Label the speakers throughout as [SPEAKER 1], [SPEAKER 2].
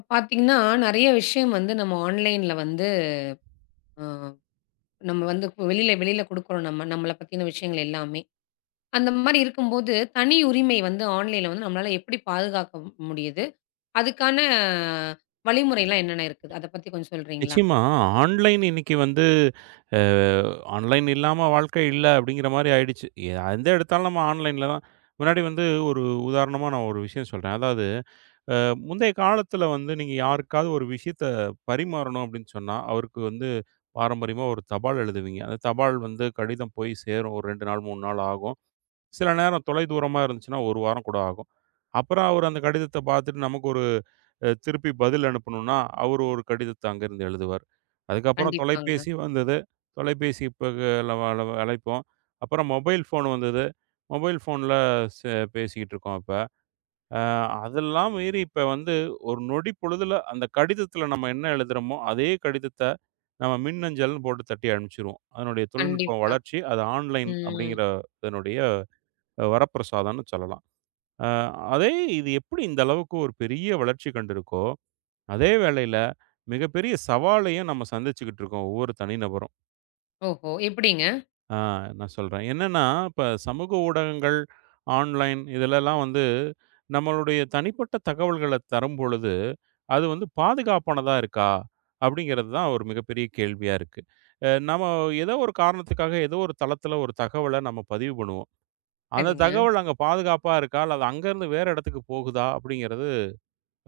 [SPEAKER 1] இப்ப பார்த்தீங்கன்னா, நெறைய விஷயம் வந்து நம்ம ஆன்லைன்ல வந்து அ நம்ம வந்து வெளியில வெளியில குடுக்குறோம் நம்ம. நம்மள பத்தின விஷயங்கள் எல்லாமே. அந்த மாரி இருக்கும்போது, தனி உரிமை வந்து ஆன்லைன்ல வந்து நம்மளால எப்படி பாதுகாக்க முடியுது? அதுக்கான வழிமுறைலாம் என்னென்ன இருக்குது? அத பத்தி கொஞ்சம் சொல்றீங்களா?
[SPEAKER 2] நிச்சயமா. ஆன்லைன் இன்னைக்கு வந்து அ ஆன்லைன் இல்லாம வாழ்க்கை இல்ல அப்படிங்கிற மாரி ஆயிடுச்சு. எந்த எடுத்தாலும் நம்ம ஆன்லைன்ல தான். முன்னாடி வந்து ஒரு உதாரணமா நான் ஒரு விஷயம் சொல்றேன். அதாவது அ முந்தைய காலத்துல வந்து நீங்க யாருக்காவது ஒரு விஷயத்த பரிமாறணும் அப்படின்னு சொன்னா, அவருக்கு வந்து பாரம்பரியமா ஒரு தபால் எழுதுவீங்க. அந்த தபால் வந்து கடிதம் போய் சேரும். ஒரு 2 நாள், 3 நாள் ஆகும். சில நேரம் தொலைதூரமா இருந்துச்சுன்னா, 1 வாரம் கூட ஆகும். அப்புறம் அவரு அந்த கடிதத்த பார்த்துட்டு நமக்கு ஒரு திருப்பி பதில் அனுப்பணும்னா, அவரு ஒரு கடிதத்த அங்கேருந்து எழுதுவார். அதுக்கப்புறம்
[SPEAKER 1] கண்டிப்பாங்க.
[SPEAKER 2] தொலைபேசி வந்தது. தொலைபேசி இப்ப அளவ அளவ அழைப்போம். அப்புறம் மொபைல் ஃபோன் வந்தது. மொபைல் ஃபோன்ல பேசிக்கிட்டு இருக்கோம் இப்ப. அ அதெல்லாம் மீறி இப்ப வந்து ஒரு நொடி பொழுதுல அந்த கடிதத்தில நம்ம என்ன எழுதுறோமோ, அதே கடிதத்த நம்ம மின்னஞ்சல்னு போட்டு தட்டி அனுப்பிச்சுருவோம். அதனுடைய தொழில்நுட்ப
[SPEAKER 1] கண்டிப்பா.
[SPEAKER 2] வளர்ச்சி, அது ஆன்லைன்
[SPEAKER 1] ம்.
[SPEAKER 2] அப்படிங்கிற இதனுடைய வரப்பிரசாதம்னு சொல்லலாம். அ அதே இது எப்படி இந்த அளவுக்கு ஒரு பெரிய வளர்ச்சி கண்டிருக்கோ, அதே வேளையில மிகப்பெரிய சவாலையும் நம்ம சந்திச்சுக்கிட்டு இருக்கோம் ஒவ்வொரு தனிநபரும்.
[SPEAKER 1] ஓஹோ! எப்படிங்க?
[SPEAKER 2] அ நான் சொல்றேன். என்னன்னா, இப்ப சமூக ஊடகங்கள், ஆன்லைன் இதுலலாம் வந்து நம்மளுடைய தனிப்பட்ட தகவல்கள தரும்பொழுது, அது வந்து பாதுகாப்பானதா இருக்கா? அப்படிங்கிறது தான் ஒரு மிகப்பெரிய கேள்வியா இருக்கு. நம்ம ஏதோ ஒரு காரணத்துக்காக ஏதோ ஒரு தளத்துல ஒரு தகவல நம்ம பதிவு பண்ணுவோம். அந்த
[SPEAKER 1] சரிங்க.
[SPEAKER 2] தகவல் அங்க பாதுகாப்பா இருக்கா? அல்ல அது அங்கருந்து வேற இடத்துக்கு போகுதா? அப்படிங்கிறது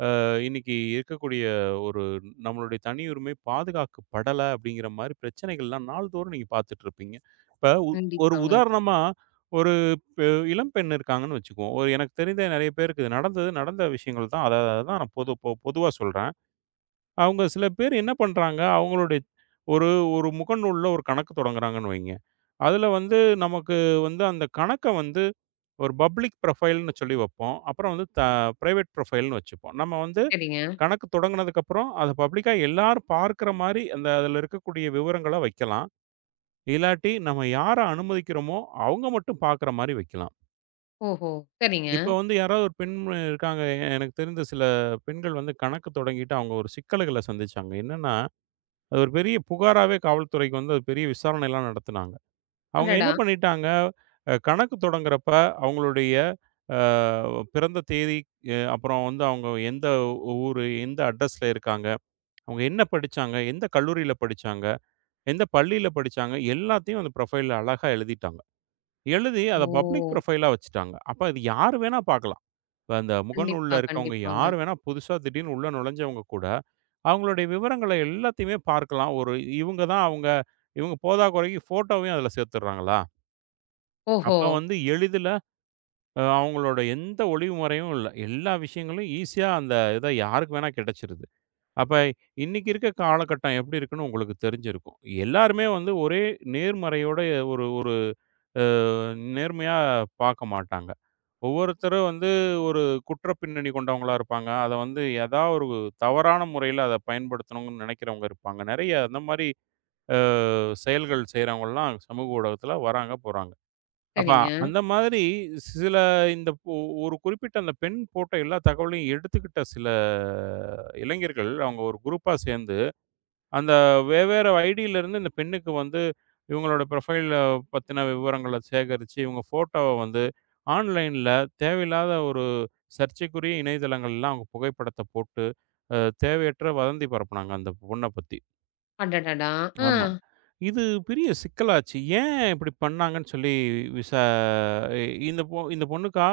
[SPEAKER 2] இன்னைக்கு இருக்கக்கூடிய ஒரு நம்மளுடைய தனியுரிமை பாதுகாக்கப்படல அப்படிங்கிற மாரி பிரச்சனைகள்லாம் நாள்தோறும் நீங்க பார்த்துட்டுருப்பீங்க. இப்ப ஒரு
[SPEAKER 1] கண்டிப்பாங்க.
[SPEAKER 2] உதாரணமா ஒரு பெ இளம் பெண் இருக்காங்கன்னு வச்சுக்குவோம். ஒரு எனக்கு தெரிந்த நிறைய பேருக்கு இது நடந்தது. நடந்த விஷயங்கள் தான். அத அதான் நான் பொதுவா சொல்றேன். அவங்க சில பேர் என்ன பண்றாங்க, அவங்களுடைய ஒரு ஒரு முகநூல்ல ஒரு கணக்கு தொடங்குறாங்கன்னு வைங்க. அதுல வந்து நமக்கு வந்து அந்த கணக்க வந்து ஒரு பப்ளிக் ப்ரொஃபைல்ன்னு சொல்லி வைப்போம். அப்புறம் வந்து பிரைவேட் ப்ரொஃபைல்ன்னு வச்சுப்போம். நம்ம வந்து
[SPEAKER 1] சரிங்க.
[SPEAKER 2] கணக்கு தொடங்குனதுக்கப்புறம், அத பப்ளிக்கா எல்லாரும் பார்க்குற மாரி அந்த அதில இருக்கக்கூடிய விவரங்கள வைக்கலாம். இல்லாட்டி நம்ம யார அனுமதிக்கிறோமோ, அவங்க மட்டும் பார்க்குற மாரி வைக்கலாம்.
[SPEAKER 1] ஓஹோ! சரிங்க.
[SPEAKER 2] இப்ப வந்து யாராவது ஒரு பெண் இருக்காங்க. எனக்கு தெரிந்த சில பெண்கள் வந்து கணக்கு தொடங்கிட்டு அவங்க ஒரு சிக்கல்கள சந்திச்சாங்க. என்னன்னா, அது ஒரு பெரிய புகாராவே காவல்துறைக்கு வந்து அது பெரிய விசாரணைலாம் நடத்துனாங்க. அவங்க என்ன
[SPEAKER 1] அடடா!
[SPEAKER 2] பண்ணிட்டாங்க, கணக்கு தொடங்குறப்ப அவங்களுடைய அ பிறந்த தேதி, அப்புறம் வந்து அவங்க எந்த ஊரு, எந்த அட்ரஸ்ல இருக்காங்க, அவங்க என்ன படிச்சாங்க, எந்த கல்லூரியில படிச்சாங்க, எந்த பள்ளியில படிச்சாங்க, எல்லாத்தையும் அந்த ப்ரொஃபைல்ல அழகா எழுதிட்டாங்க. எழுதி அத பப்ளிக்
[SPEAKER 1] ஓ!
[SPEAKER 2] ப்ரொஃபைலா வச்சுட்டாங்க. அப்ப அது யாரு வேணா பார்க்கலாம். இப்ப அந்த
[SPEAKER 1] கண்டிப்பா,
[SPEAKER 2] முகநூல்ல இருக்கவங்க
[SPEAKER 1] கண்டிப்பாங்க.
[SPEAKER 2] யாரு வேணா புதுசா திடீர்னு உள்ள நுழைஞ்சவங்க கூட, அவங்களுடைய விவரங்கள எல்லாத்தையுமே பார்க்கலாம். ஒரு இவங்க தான் அவங்க இவங்க போதாக்குறைக்கு ஃபோட்டோவையும் அதுல சேர்த்துடுறாங்களா?
[SPEAKER 1] ஓஹோ!
[SPEAKER 2] அப்ப வந்து எளிதில அவங்களோட எந்த ஒளிவு முறையும் இல்ல. எல்லா விஷயங்களும் ஈஸியா அந்த இத யாருக்கு வேணா கிடைச்சிருது. அப்ப இன்னைக்கு இருக்க காலகட்டம் எப்படி இருக்குன்னு உங்களுக்கு தெரிஞ்சிருக்கும். எல்லாருமே வந்து ஒரே நேர்மறையோட ஒரு ஒரு அ நேர்மையா பாக்க மாட்டாங்க. ஒவ்வொருத்தரும் வந்து ஒரு குற்ற பின்னணி கொண்டவங்களா இருப்பாங்க. அத வந்து ஏதா ஒரு தவறான முறையில அத பயன்படுத்தணும்னு நினைக்கிறவங்க இருப்பாங்க. நெறைய அந்த மாரி செயல்கள் செய்றவங்கலாம் சமூக ஊடகத்துல வராங்க, போறாங்க. அப்ப
[SPEAKER 1] சரிங்க.
[SPEAKER 2] அந்த மாதிரி சில இந்த ஒ ஒரு குறிப்பிட்ட அந்த பெண் போட்ட எல்லா தகவலையும் எடுத்துக்கிட்ட சில இளைஞர்கள், அவங்க ஒரு குரூப்பா சேர்ந்து, அந்த வெவ்வேறு ஐடியிலருந்து இந்த பெண்ணுக்கு வந்து இவங்களோட ப்ரொஃபைல பத்தின விவரங்கள சேகரிச்சு, இவங்க ஃபோட்டோவ வந்து ஆன்லைன்ல தேவையில்லாத ஒரு சர்ச்சைக்குரிய இணையதளங்கள்லாம் அவங்க புகைப்படத்த போட்டு, அ தேவையற்ற வதந்தி பரப்புனாங்க அந்த பொண்ண பத்தி.
[SPEAKER 1] அடடடா! ஆ.
[SPEAKER 2] ஆமா. இது பெரிய சிக்கலாச்சு. ஏன் இப்படி பண்ணாங்கன்னு சொல்லி விசா இ இந்த பொண்ணுக்கா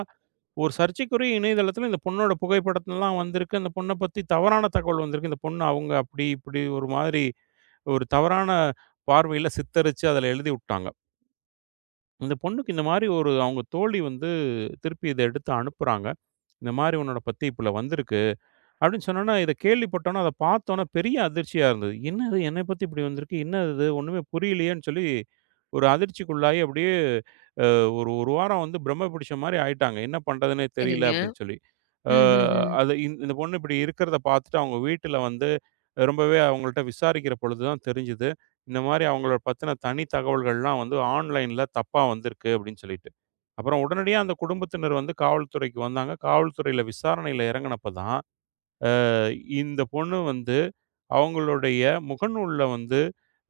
[SPEAKER 2] ஒரு சர்ச்சைக்குரிய இணையதளத்தில இந்த பொண்ணோட புகைப்படத்தலாம் வந்திருக்கு. அந்த பொண்ண பத்தி தவறான தகவல் வந்திருக்கு. இந்த பொண்ணு அவங்க அப்படி இப்படி ஒரு மாதிரி ஒரு தவறான பார்வையில சித்தரிச்சு அதில எழுதி உட்டாங்க. இந்த பொண்ணுக்கு இந்த மாரி ஒரு அவங்க தோழி வந்து திருப்பி இத எடுத்து அனுப்புறாங்க. இந்த மாரி உன்னோட பத்தி இப்பல வந்திருக்கு. அப்படின்னு சொன்னோன்னா, இத கேள்விப்பட்டோன்னா, அத பார்த்தோன்னா பெரிய அதிர்ச்சியா இருந்தது. என்னது என்னை பத்தி இப்படி வந்திருக்கு? என்னது இது? ஒண்ணுமே புரியலையேன்னு சொல்லி ஒரு அதிர்ச்சிக்குள்ளாகி அப்படியே அ ஒரு 1 வாரம் வந்து பிரம்ம பிடிச்ச மாரி ஆயிட்டாங்க. என்ன பண்றதுன்னே தெரியல
[SPEAKER 1] சரிங்க.
[SPEAKER 2] அப்படின்னு சொல்லி. அ
[SPEAKER 1] ம்ஹ்ஹ்ம்.
[SPEAKER 2] அது இந்த பொண்ணு இப்படி இருக்கிறத பார்த்துட்டு அவங்க வீட்ல வந்து ரொம்பவே அவங்கள்ட்ட விசாரிக்கிற பொழுது தான் தெரிஞ்சது. இந்த மாரி அவங்கள பத்தின தனி தகவல்கள்லாம் வந்து ஆன்லைன்ல தப்பா வந்திருக்கு அப்படின்னு சொல்லிட்டு. அப்புறம் உடனடியா அந்த குடும்பத்தினர் வந்து காவல்துறைக்கு வந்தாங்க. காவல்துறையில விசாரணையில இறங்குனப்ப தான் இந்த பொண்ணு வந்து அவங்களுடைய முகநூல்ல வந்து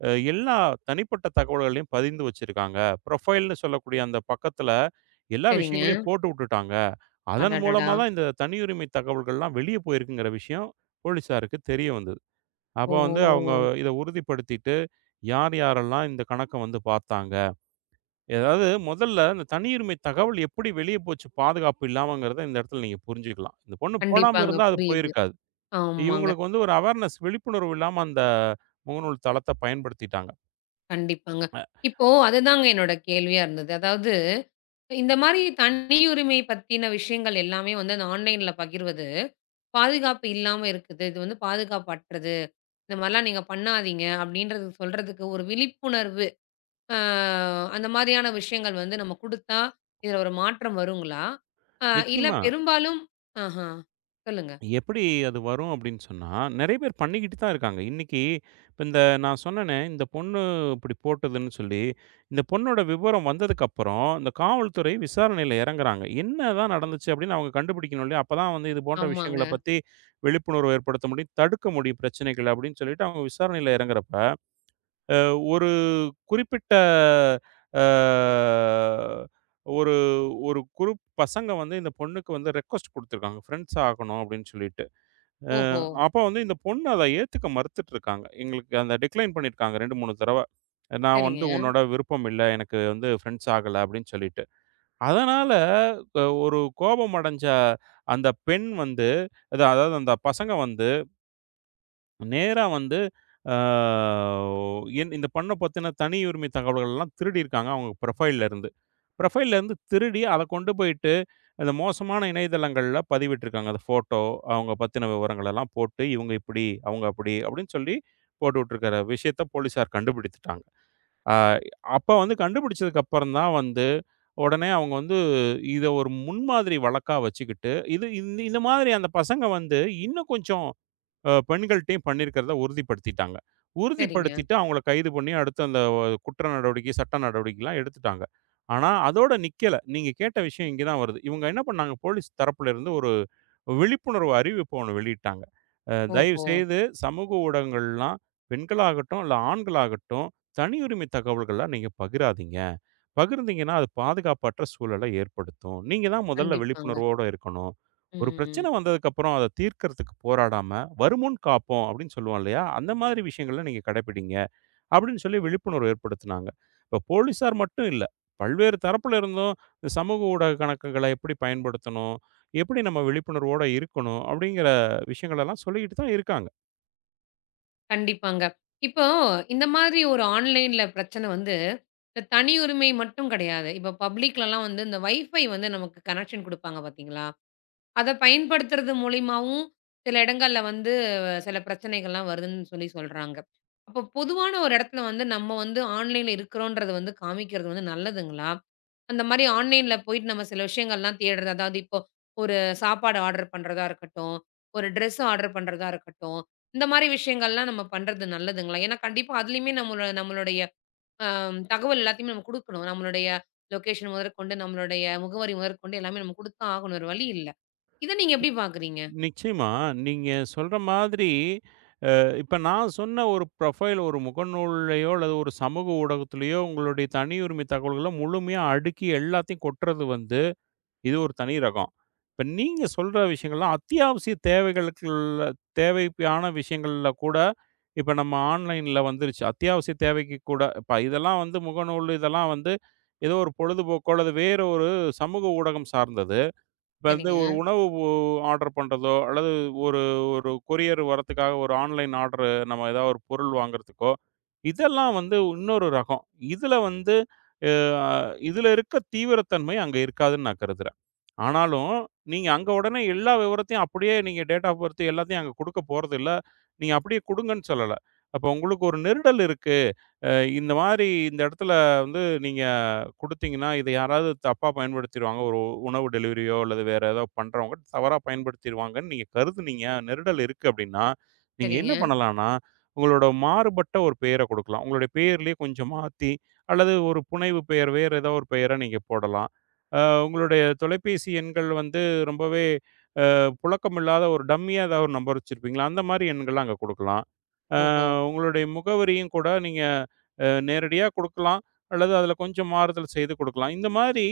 [SPEAKER 2] எல்லா தனிப்பட்ட தகவல்களையும் பதிந்து வச்சிருக்காங்க. ப்ரொஃபைல்ன்னு சொல்லக்கூடிய அந்த பக்கத்துல எல்லா
[SPEAKER 1] சரிங்க.
[SPEAKER 2] விஷயங்களையும் போட்டு விட்டுட்டாங்க. அதன்
[SPEAKER 1] அடடடா!
[SPEAKER 2] மூலமா தான் இந்த தனியுரிமை தகவல்கள்லாம் வெளிய போயிருக்குங்கிற விஷயம் போலீஸாருக்கு தெரிய வந்தது. அப்ப வந்து அவங்க
[SPEAKER 1] ஓஹோ!
[SPEAKER 2] இத உறுதிப்படுத்திட்டு, யார் யாரெல்லாம் இந்த கணக்க வந்து பார்த்தாங்க. அதாவது முதல்ல இந்த தனியுரிமை தகவல் எப்படி வெளிய போச்சு பாதுகாப்பு இல்லாமங்கிறத இந்த இடத்துல நீங்க புரிஞ்சுக்கலாம். இந்த பொண்ணு போடாம
[SPEAKER 1] கண்டிப்பாங்க.
[SPEAKER 2] இருந்தா அது
[SPEAKER 1] புரியுது.
[SPEAKER 2] போயிருக்காது.
[SPEAKER 1] ஆமாங்க.
[SPEAKER 2] இவங்களுக்கு வந்து ஒரு அவேர்னஸ் விழிப்புணர்வு இல்லாம அந்த முகநூல் தளத்த பயன்படுத்திட்டாங்க.
[SPEAKER 1] கண்டிப்பாங்க.
[SPEAKER 2] அ
[SPEAKER 1] இப்போ அதுதாங்க என்னோட கேள்வியா இருந்தது. அதாவது இந்த மாரி தனியுரிமை பத்தின விஷயங்கள் எல்லாமே வந்து அந்த ஆன்லைன்ல பகிர்வது, பாதுகாப்பு இல்லாம இருக்குது. இது வந்து பாதுகாப்பற்றது. இந்த மாரிலாம் நீங்க பண்ணாதீங்க அப்படின்றது சொல்றதுக்கு ஒரு விழிப்புணர்வு, அ அந்த மாரியான விஷயங்கள் வந்து நம்ம குடுத்தா, இதுல ஒரு மாற்றம் வருங்களா? அ இல்ல
[SPEAKER 2] நிச்சயமா.
[SPEAKER 1] பெரும்பாலும் ஆஹா. சொல்லுங்க.
[SPEAKER 2] எப்படி அது வரும் அப்படின்னு சொன்னா, நெறைய பேர் பண்ணிக்கிட்டு தான் இருக்காங்க. இன்னைக்கு இப்ப இந்த நான் சொன்னேனே, இந்த பொண்ணு இப்படி போட்டதுன்னு சொல்லி, இந்த பொண்ணோட விவரம் வந்ததுக்கப்புறம், இந்த காவல்துறை விசாரணையில இறங்குறாங்க. என்னதான் நடந்துச்சு அப்படின்னு அவங்க கண்டுபிடிக்கணும் இல்லையா? அப்பதான் வந்து இது போன்ற விஷயங்கள
[SPEAKER 1] ஆமாங்க.
[SPEAKER 2] பத்தி விழிப்புணர்வு ஏற்படுத்த முடியும். தடுக்க முடியும் பிரச்சனைகள அப்படின்னு சொல்லிட்டு அவங்க விசாரணையில இறங்குறப்ப ஒரு குறிப்பிட்ட அ ஒரு ஒரு குரூப் பசங்க வந்து இந்த பொண்ணுக்கு வந்து ரெக்வெஸ்ட் குடுத்துருக்காங்க. ஃப்ரெண்ட்ஸ் ஆகணும் அப்படின்னு சொல்லிட்டு. அ
[SPEAKER 1] ஓஹோ!
[SPEAKER 2] அப்ப வந்து இந்த பொண்ணு அத ஏத்துக்க மறுத்துட்டு இருக்காங்க. எங்களுக்கு அந்த டிக்ளைன் பண்ணியிருக்காங்க 2, 3 தடவ. நான் வந்து
[SPEAKER 1] சரிங்க.
[SPEAKER 2] உன்னோட விருப்பம் இல்ல. எனக்கு வந்து ஃப்ரெண்ட்ஸ் ஆகல அப்படின்னு சொல்லிட்டு. அதனால ஒரு கோபம் அடைஞ்ச அந்த பெண் வந்து அது அதாவது அந்த பசங்க வந்து நேரா வந்து ஆ என் இந்த பண்ண பத்தின தனியுரிமை தகவல்கள்லாம் திருடியிருக்காங்க அவங்க ப்ரொஃபைல்ல இருந்து. ப்ரொஃபைல்ல இருந்து திருடி அத கொண்டு போயிட்டு, இந்த மோசமான இணையதளங்கள்ல பதிவிட்டுருக்காங்க. அந்த ஃபோட்டோ, அவங்க பத்தின விவரங்கள் எல்லாம் போட்டு, இவங்க இப்படி, அவங்க அப்படி அப்படின்னு சொல்லி போட்டு விட்டுருக்கிற விஷயத்த போலீஸார் கண்டுபிடித்துட்டாங்க. ஆ அப்ப வந்து கண்டுபிடிச்சதுக்கு அப்புறம் தான் வந்து, உடனே அவங்க வந்து இத ஒரு முன்மாதிரி வழக்கா வச்சுக்கிட்டு, இது இந்த இந்த மாதிரி அந்த பசங்க வந்து இன்னும் கொஞ்சம் பெண்கள்ட்டயும் பண்ணியிருக்கிறத உறுதிப்படுத்திட்டாங்க.
[SPEAKER 1] சரிங்க.
[SPEAKER 2] உறுதிப்படுத்திட்டு அவங்கள கைது பண்ணி அடுத்து அந்த குற்ற நடவடிக்கை, சட்ட நடவடிக்கைலாம் எடுத்துட்டாங்க. ஆனா, அதோட நிக்கல. நீங்க கேட்ட விஷயம் இங்க தான் வருது. இவங்க என்ன பண்ணாங்க, போலீஸ் தரப்புல இருந்து ஒரு விழிப்புணர்வு அறிவிப்பு ஒண்ணு வெளியிட்டாங்க.
[SPEAKER 1] ஓஹோ!
[SPEAKER 2] தயவுசெய்து சமூக ஊடகங்கள்லாம் பெண்களாகட்டும், இல்ல ஆண்களாகட்டும் தனி உரிமை தகவல்கள்லாம் நீங்க பகிராதீங்க. பகிர்ந்தீங்கன்னா அது பாதுகாப்பற்ற சூழல ஏற்படுத்தும். நீங்க தான் முதல்ல
[SPEAKER 1] கண்டிப்பாங்க.
[SPEAKER 2] விழிப்புணர்வோட இருக்கணும். ஒரு பிரச்சனை
[SPEAKER 1] ம்.
[SPEAKER 2] வந்ததுக்கப்புறம் அத தீர்க்கறதுக்கு போராடாம வருமுன் காப்போம் அப்படின்னு சொல்லுவோம் இல்லையா? அந்த மாதிரி விஷயங்கள்லாம் நீங்க கடைப்பிடிங்க அப்படின்னு சொல்லி விழிப்புணர்வு ஏற்படுத்துனாங்க. இப்போ போலீஸார் மட்டும் இல்ல. பல்வேறு தரப்புல இருந்தும் இந்த சமூக ஊடக கணக்குகள எப்படி பயன்படுத்தணும்? எப்படி நம்ம விழிப்புணர்வோட இருக்கணும்? அப்படிங்கிற விஷயங்களெல்லாம் சொல்லிக்கிட்டு தான் இருக்காங்க.
[SPEAKER 1] கண்டிப்பாங்க. இப்போ இந்த மாதிரி ஒரு ஆன்லைன்ல பிரச்சனை வந்து, இந்த தனி உரிமை மட்டும் கிடையாது. இப்போ பப்ளிக்லலாம் வந்து இந்த வைஃபை வந்து நமக்கு கனெக்ஷன் குடுப்பாங்க பார்த்தீங்களா? அத பயன்படுத்துறது மூலியமாவும், சில இடங்கள்ல வந்து சில பிரச்சனைகள்லாம் வருதுன்னு சொல்லி சொல்றாங்க. அப்போ பொதுவான ஒரு இடத்துல வந்து நம்ம வந்து ஆன்லைன்ல இருக்கிறோன்றது வந்து காமிக்கிறது வந்து நல்லதுங்களா? அந்த மாரி ஆன்லைன்ல போயிட்டு நம்ம சில விஷயங்கள்லாம் தேடுறது. அதாவது இப்போ ஒரு சாப்பாடு ஆர்டர் பண்றதா இருக்கட்டும், ஒரு ட்ரெஸ் ஆர்டர் பண்றதா இருக்கட்டும். இந்த மாரி விஷயங்கள்லாம் நம்ம பண்றது நல்லதுங்களா? ஏன்னா கண்டிப்பா அதுலயுமே நம்மளோ நம்மளுடைய அ தகவல் எல்லாத்தையுமே நம்ம குடுக்கணும். நம்மளுடைய லொகேஷன் முதற்கொண்டு, நம்மளுடைய முகவரி முதற்கொண்டு எல்லாமே நம்ம குடுத்துதான் ஆகணும். வேற வழி இல்ல. இத நீங்க எப்படி பார்க்குறீங்க?
[SPEAKER 2] நிச்சயமா நீங்க சொல்ற மாதிரி இப்ப நான் சொன்ன ஒரு ப்ரொஃபைல் ஒரு முகநூல்லயோ அல்லது ஒரு சமூக ஊடகத்திலயோ உங்களுடைய தனியுரிமை தகவல்கள முழுமையா அடுக்கி எல்லாத்தையும் கொட்டுறது வந்து இது ஒரு தனி ரகம். இப்ப நீங்க சொல்ற விஷயங்கள்லாம் அத்தியாவசிய தேவைகளுக்குள்ள தேவையான விஷயங்கள்ல கூட, இப்ப நம்ம ஆன்லைன்ல வந்துருச்சு. அத்தியாவசிய தேவைக்கு கூட இப்ப இதெல்லாம் வந்து முகநூல் இதெல்லாம் வந்து ஏதோ ஒரு பொழுதுபோக்கோ அல்லது வேற ஒரு சமூக ஊடகம் சார்ந்தது. இப்ப வந்து
[SPEAKER 1] சரிங்க,
[SPEAKER 2] ஒரு உணவு ஒ ஆர்டர் பண்றதோ, அல்லது ஒரு ஒரு கொரியர் வரத்துக்காக ஒரு ஆன்லைன் ஆர்டரு நம்ம ஏதாவது ஒரு பொருள் வாங்குறதுக்கோ, இதெல்லாம் வந்து இன்னொரு ரகம். இதுல வந்து அ இதுல இருக்க தீவிரத்தன்மை அங்க இருக்காதுன்னு நான் கருதுறேன். ஆனாலும், நீங்க அங்க உடனே எல்லா விவரத்தையும் அப்படியே நீங்க டேட் ஆஃப் பர்த் எல்லாத்தையும் அங்க குடுக்க போறதில்ல. நீங்க அப்படியே குடுங்கன்னு சொல்லல. அப்ப உங்களுக்கு ஒரு நெருடல் இருக்கு. அ இந்த மாதிரி இந்த இடத்துல வந்து நீங்க குடுத்தீங்கன்னா, இத யாராவது தப்பா பயன்படுத்திருவாங்க. ஒரு உணவு டெலிவரியோ அல்லது வேற ஏதோ பண்றவங்க தவறா பயன்படுத்திருவாங்கன்னு நீங்க கருதுனீங்க. நெருடல் இருக்கு அப்படின்னா, நீங்க என்ன
[SPEAKER 1] சரிங்க.
[SPEAKER 2] பண்ணலாம்னா, உங்களோட மாறுபட்ட ஒரு பெயர குடுக்கலாம். உங்களுடைய பெயர்லயே கொஞ்சம் மாத்தி அல்லது ஒரு புனைவு பெயர் வேற ஏதோ ஒரு பெயர நீங்க போடலாம். உங்களுடைய தொலைபேசி எண்கள் வந்து ரொம்பவே புழக்கமில்லாத ஒரு டம்மியா ஏதாவது ஒரு நம்பர் வச்சிருப்பீங்களா? அந்த மாரி எண்கள அங்க குடுக்கலாம்.
[SPEAKER 1] ஓஹோ!
[SPEAKER 2] உங்களுடைய முகவரியும் கூட நீங்க நேரடியா குடுக்கலாம். அல்லது அதுல கொஞ்சம் மாறுதல் செய்து குடுக்கலாம். இந்த மாதிரி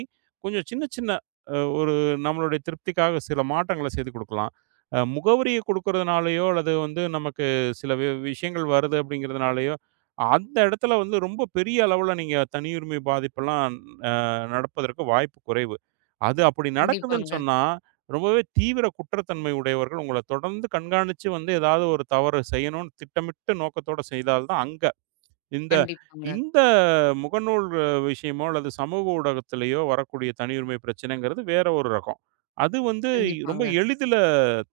[SPEAKER 2] கொஞ்சம் சின்ன சின்ன ஒரு நம்மளுடைய திருப்திக்காக சில மாற்றங்கள செய்து குடுக்கலாம். முகவரிய குடுக்கிறதுனாலயோ, அல்லது வந்து நமக்கு சில வி விஷயங்கள் வருது அப்படிங்கிறதுனாலயோ, அந்த இடத்துல வந்து ரொம்ப பெரிய அளவுல நீங்க தனியுரிமை பாதிப்பெல்லாம் நடப்பதற்கு வாய்ப்பு குறைவு. அது அப்படி நடக்குதுன்னு
[SPEAKER 1] கண்டிப்பாங்க,
[SPEAKER 2] சொன்னா, ரொம்பவே தீவிர குற்றத்தன்மை உடையவர்கள் உங்கள தொடர்ந்து கண்காணிச்சு வந்து ஏதாவது ஒரு தவறு செய்யணும்னு திட்டமிட்ட நோக்கத்தோட செய்தால் தான் அங்க இந்த
[SPEAKER 1] கண்டிப்பாங்க,
[SPEAKER 2] இந்த முகநூல் விஷயமோ அல்லது சமூக ஊடகத்திலேயோ வரக்கூடிய தனியுரிமை பிரச்சனைங்கிறது வேற ஒரு ரகம். அது வந்து ரொம்ப
[SPEAKER 1] கண்டிப்பாங்க.
[SPEAKER 2] எளிதில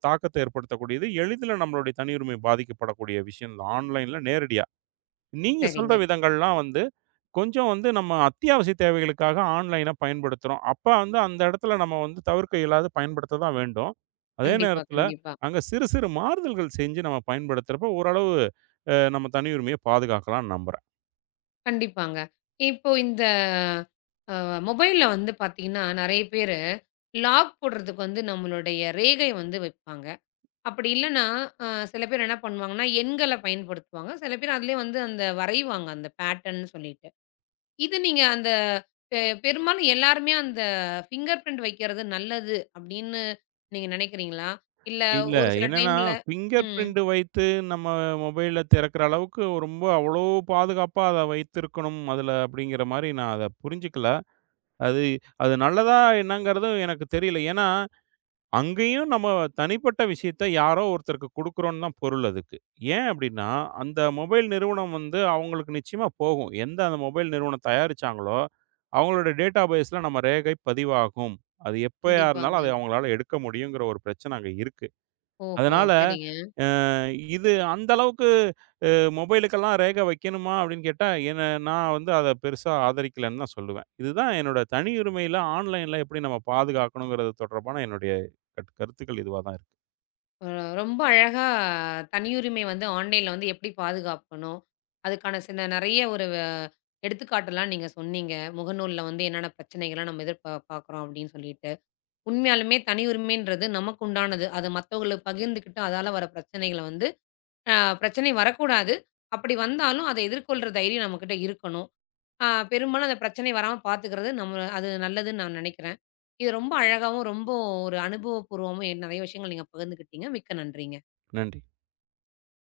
[SPEAKER 2] தாக்கத்தை ஏற்படுத்தக்கூடியது. எளிதில நம்மளுடைய தனியுரிமை பாதிக்கப்படக்கூடிய விஷயம் தான் ஆன்லைன்ல நேரடியா. நீங்க சொல்ற
[SPEAKER 1] சரிங்க.
[SPEAKER 2] விதங்கள்லாம் வந்து கொஞ்சம் வந்து நம்ம அத்தியாவசிய தேவைகளுக்காக ஆன்லைன பயன்படுத்துறோம். அப்ப வந்து அந்த இடத்துல நம்ம வந்து தவிர்க்க இயலாது பயன்படுத்த தான் வேண்டும். அதே
[SPEAKER 1] கண்டிப்பா,
[SPEAKER 2] நேரத்துல,
[SPEAKER 1] கண்டிப்பா.
[SPEAKER 2] அங்க சிறு சிறு மாறுதல்கள் செஞ்சு நம்ம பயன்படுத்துறப்ப ஓரளவு நம்ம தனியுரிமைய பாதுகாக்கலாம்னு நம்புறேன்.
[SPEAKER 1] கண்டிப்பாங்க. இப்போ இந்த அ மொபைல்ல வந்து பார்த்தீங்கன்னா, நெறைய பேரு லாக் போடுறதுக்கு வந்து நம்மளுடைய ரேகை வந்து வைப்பாங்க. அப்படி இல்லன்னா, அ சில பேர் என்ன பண்ணுவாங்கன்னா, எண்கள பயன்படுத்துவாங்க. சில பேர் அதிலயே வந்து அந்த வரைவாங்க, அந்த பேட்டர்ன்னு சொல்லிட்டு. இது நீங்க அந்த பெ பெரும்பாலும் எல்லாருமே அந்த ஃபிங்கர் பிரிண்ட் வைக்கிறது நல்லது அப்படின்னு நீங்க நெனைக்கிறீங்களா? இல்ல
[SPEAKER 2] இல்ல
[SPEAKER 1] ஒரு சில
[SPEAKER 2] என்னன்னா,
[SPEAKER 1] டைம்ல
[SPEAKER 2] ஃபிங்கர்
[SPEAKER 1] ம்.
[SPEAKER 2] பிரிண்ட் வைத்து நம்ம மொபைல திறக்கிற அளவுக்கு ரொம்ப அவ்வளோ பாதுகாப்பா அத வைத்திருக்கணும் அதுல அப்படிங்கிற மாரி நான் அத புரிஞ்சுக்கல. அது அது நல்லதா என்னங்கிறதும் எனக்கு தெரியல. ஏன்னா அங்கேயும் நம்ம தனிப்பட்ட விஷயத்த யாரோ ஒருத்தருக்கு குடுக்குறோம்னு தான் பொருள் அதுக்கு. ஏன் அப்டின்னா, அந்த மொபைல் நிறுவனம் வந்து அவங்களுக்கு நிச்சயமா போகும். எந்த அந்த மொபைல் நிறுவனம் தயாரிச்சாங்களோ, அவங்களோட டேட்டா பேஸ்ல நம்ம ரேகை பதிவாகும். அது எப்பயா இருந்தாலும்,
[SPEAKER 1] கண்டிப்பாங்க.
[SPEAKER 2] அத அவங்களால எடுக்க முடியுங்கிற ஒரு பிரச்சனை அங்க இருக்கு.
[SPEAKER 1] ஓஹோ!
[SPEAKER 2] அதனால
[SPEAKER 1] சரிங்க.
[SPEAKER 2] இது அந்த அளவுக்கு அ மொபைலுக்கெல்லாம் ரேகை வைக்கணுமா? அப்படின்னு கேட்டா, என்ன நான் வந்து அத பெருசா ஆதரிக்கலன்னு தான் சொல்லுவேன். இதுதான் என்னோட தனியுரிமையில ஆன்லைன்ல எப்படி நம்ம பாதுகாக்கணுங்கிறது தொடர்பான என்னுடைய கருத்துக்கள் இதுவா தான் இருக்கு.
[SPEAKER 1] அ ரொம்ப அழகா தனியுரிமை வந்து ஆன்லைன்ல வந்து எப்படி பாதுகாக்கணும்? அதுக்கான சில நெறைய ஒரு வ எடுத்துக்காட்டுலாம் நீங்க சொன்னீங்க. முகநூல்ல வந்து என்னென்ன பிரச்சனைகள்லாம் நம்ம எதிர்பா பார்க்குறோம் அப்படின்னு சொல்லிட்டு. உண்மையாலுமே தனியுரிமைன்றது நமக்கு உண்டானது. அத மத்தவங்களுக்கு பகிர்ந்துக்கிட்டு அதால வர பிரச்சனைகள வந்து அ பிரச்சனை வரக்கூடாது. அப்படி வந்தாலும் அத எதிர்கொள்ற தைரியம் நம்மகிட்ட இருக்கணும். பெரும்பாலும் அந்த பிரச்சனை வராம பார்த்துக்கிறது நம்ம அது நல்லதுன்னு நான் நெனைக்கிறேன். இது ரொம்ப அழகாவும், ரொம்ப ஒரு அனுபவபூர்வமும் நெறைய விஷயங்கள் நீங்க பகிர்ந்துக்கிட்டீங்க. மிக்க நன்றிங்க.
[SPEAKER 2] நன்றி.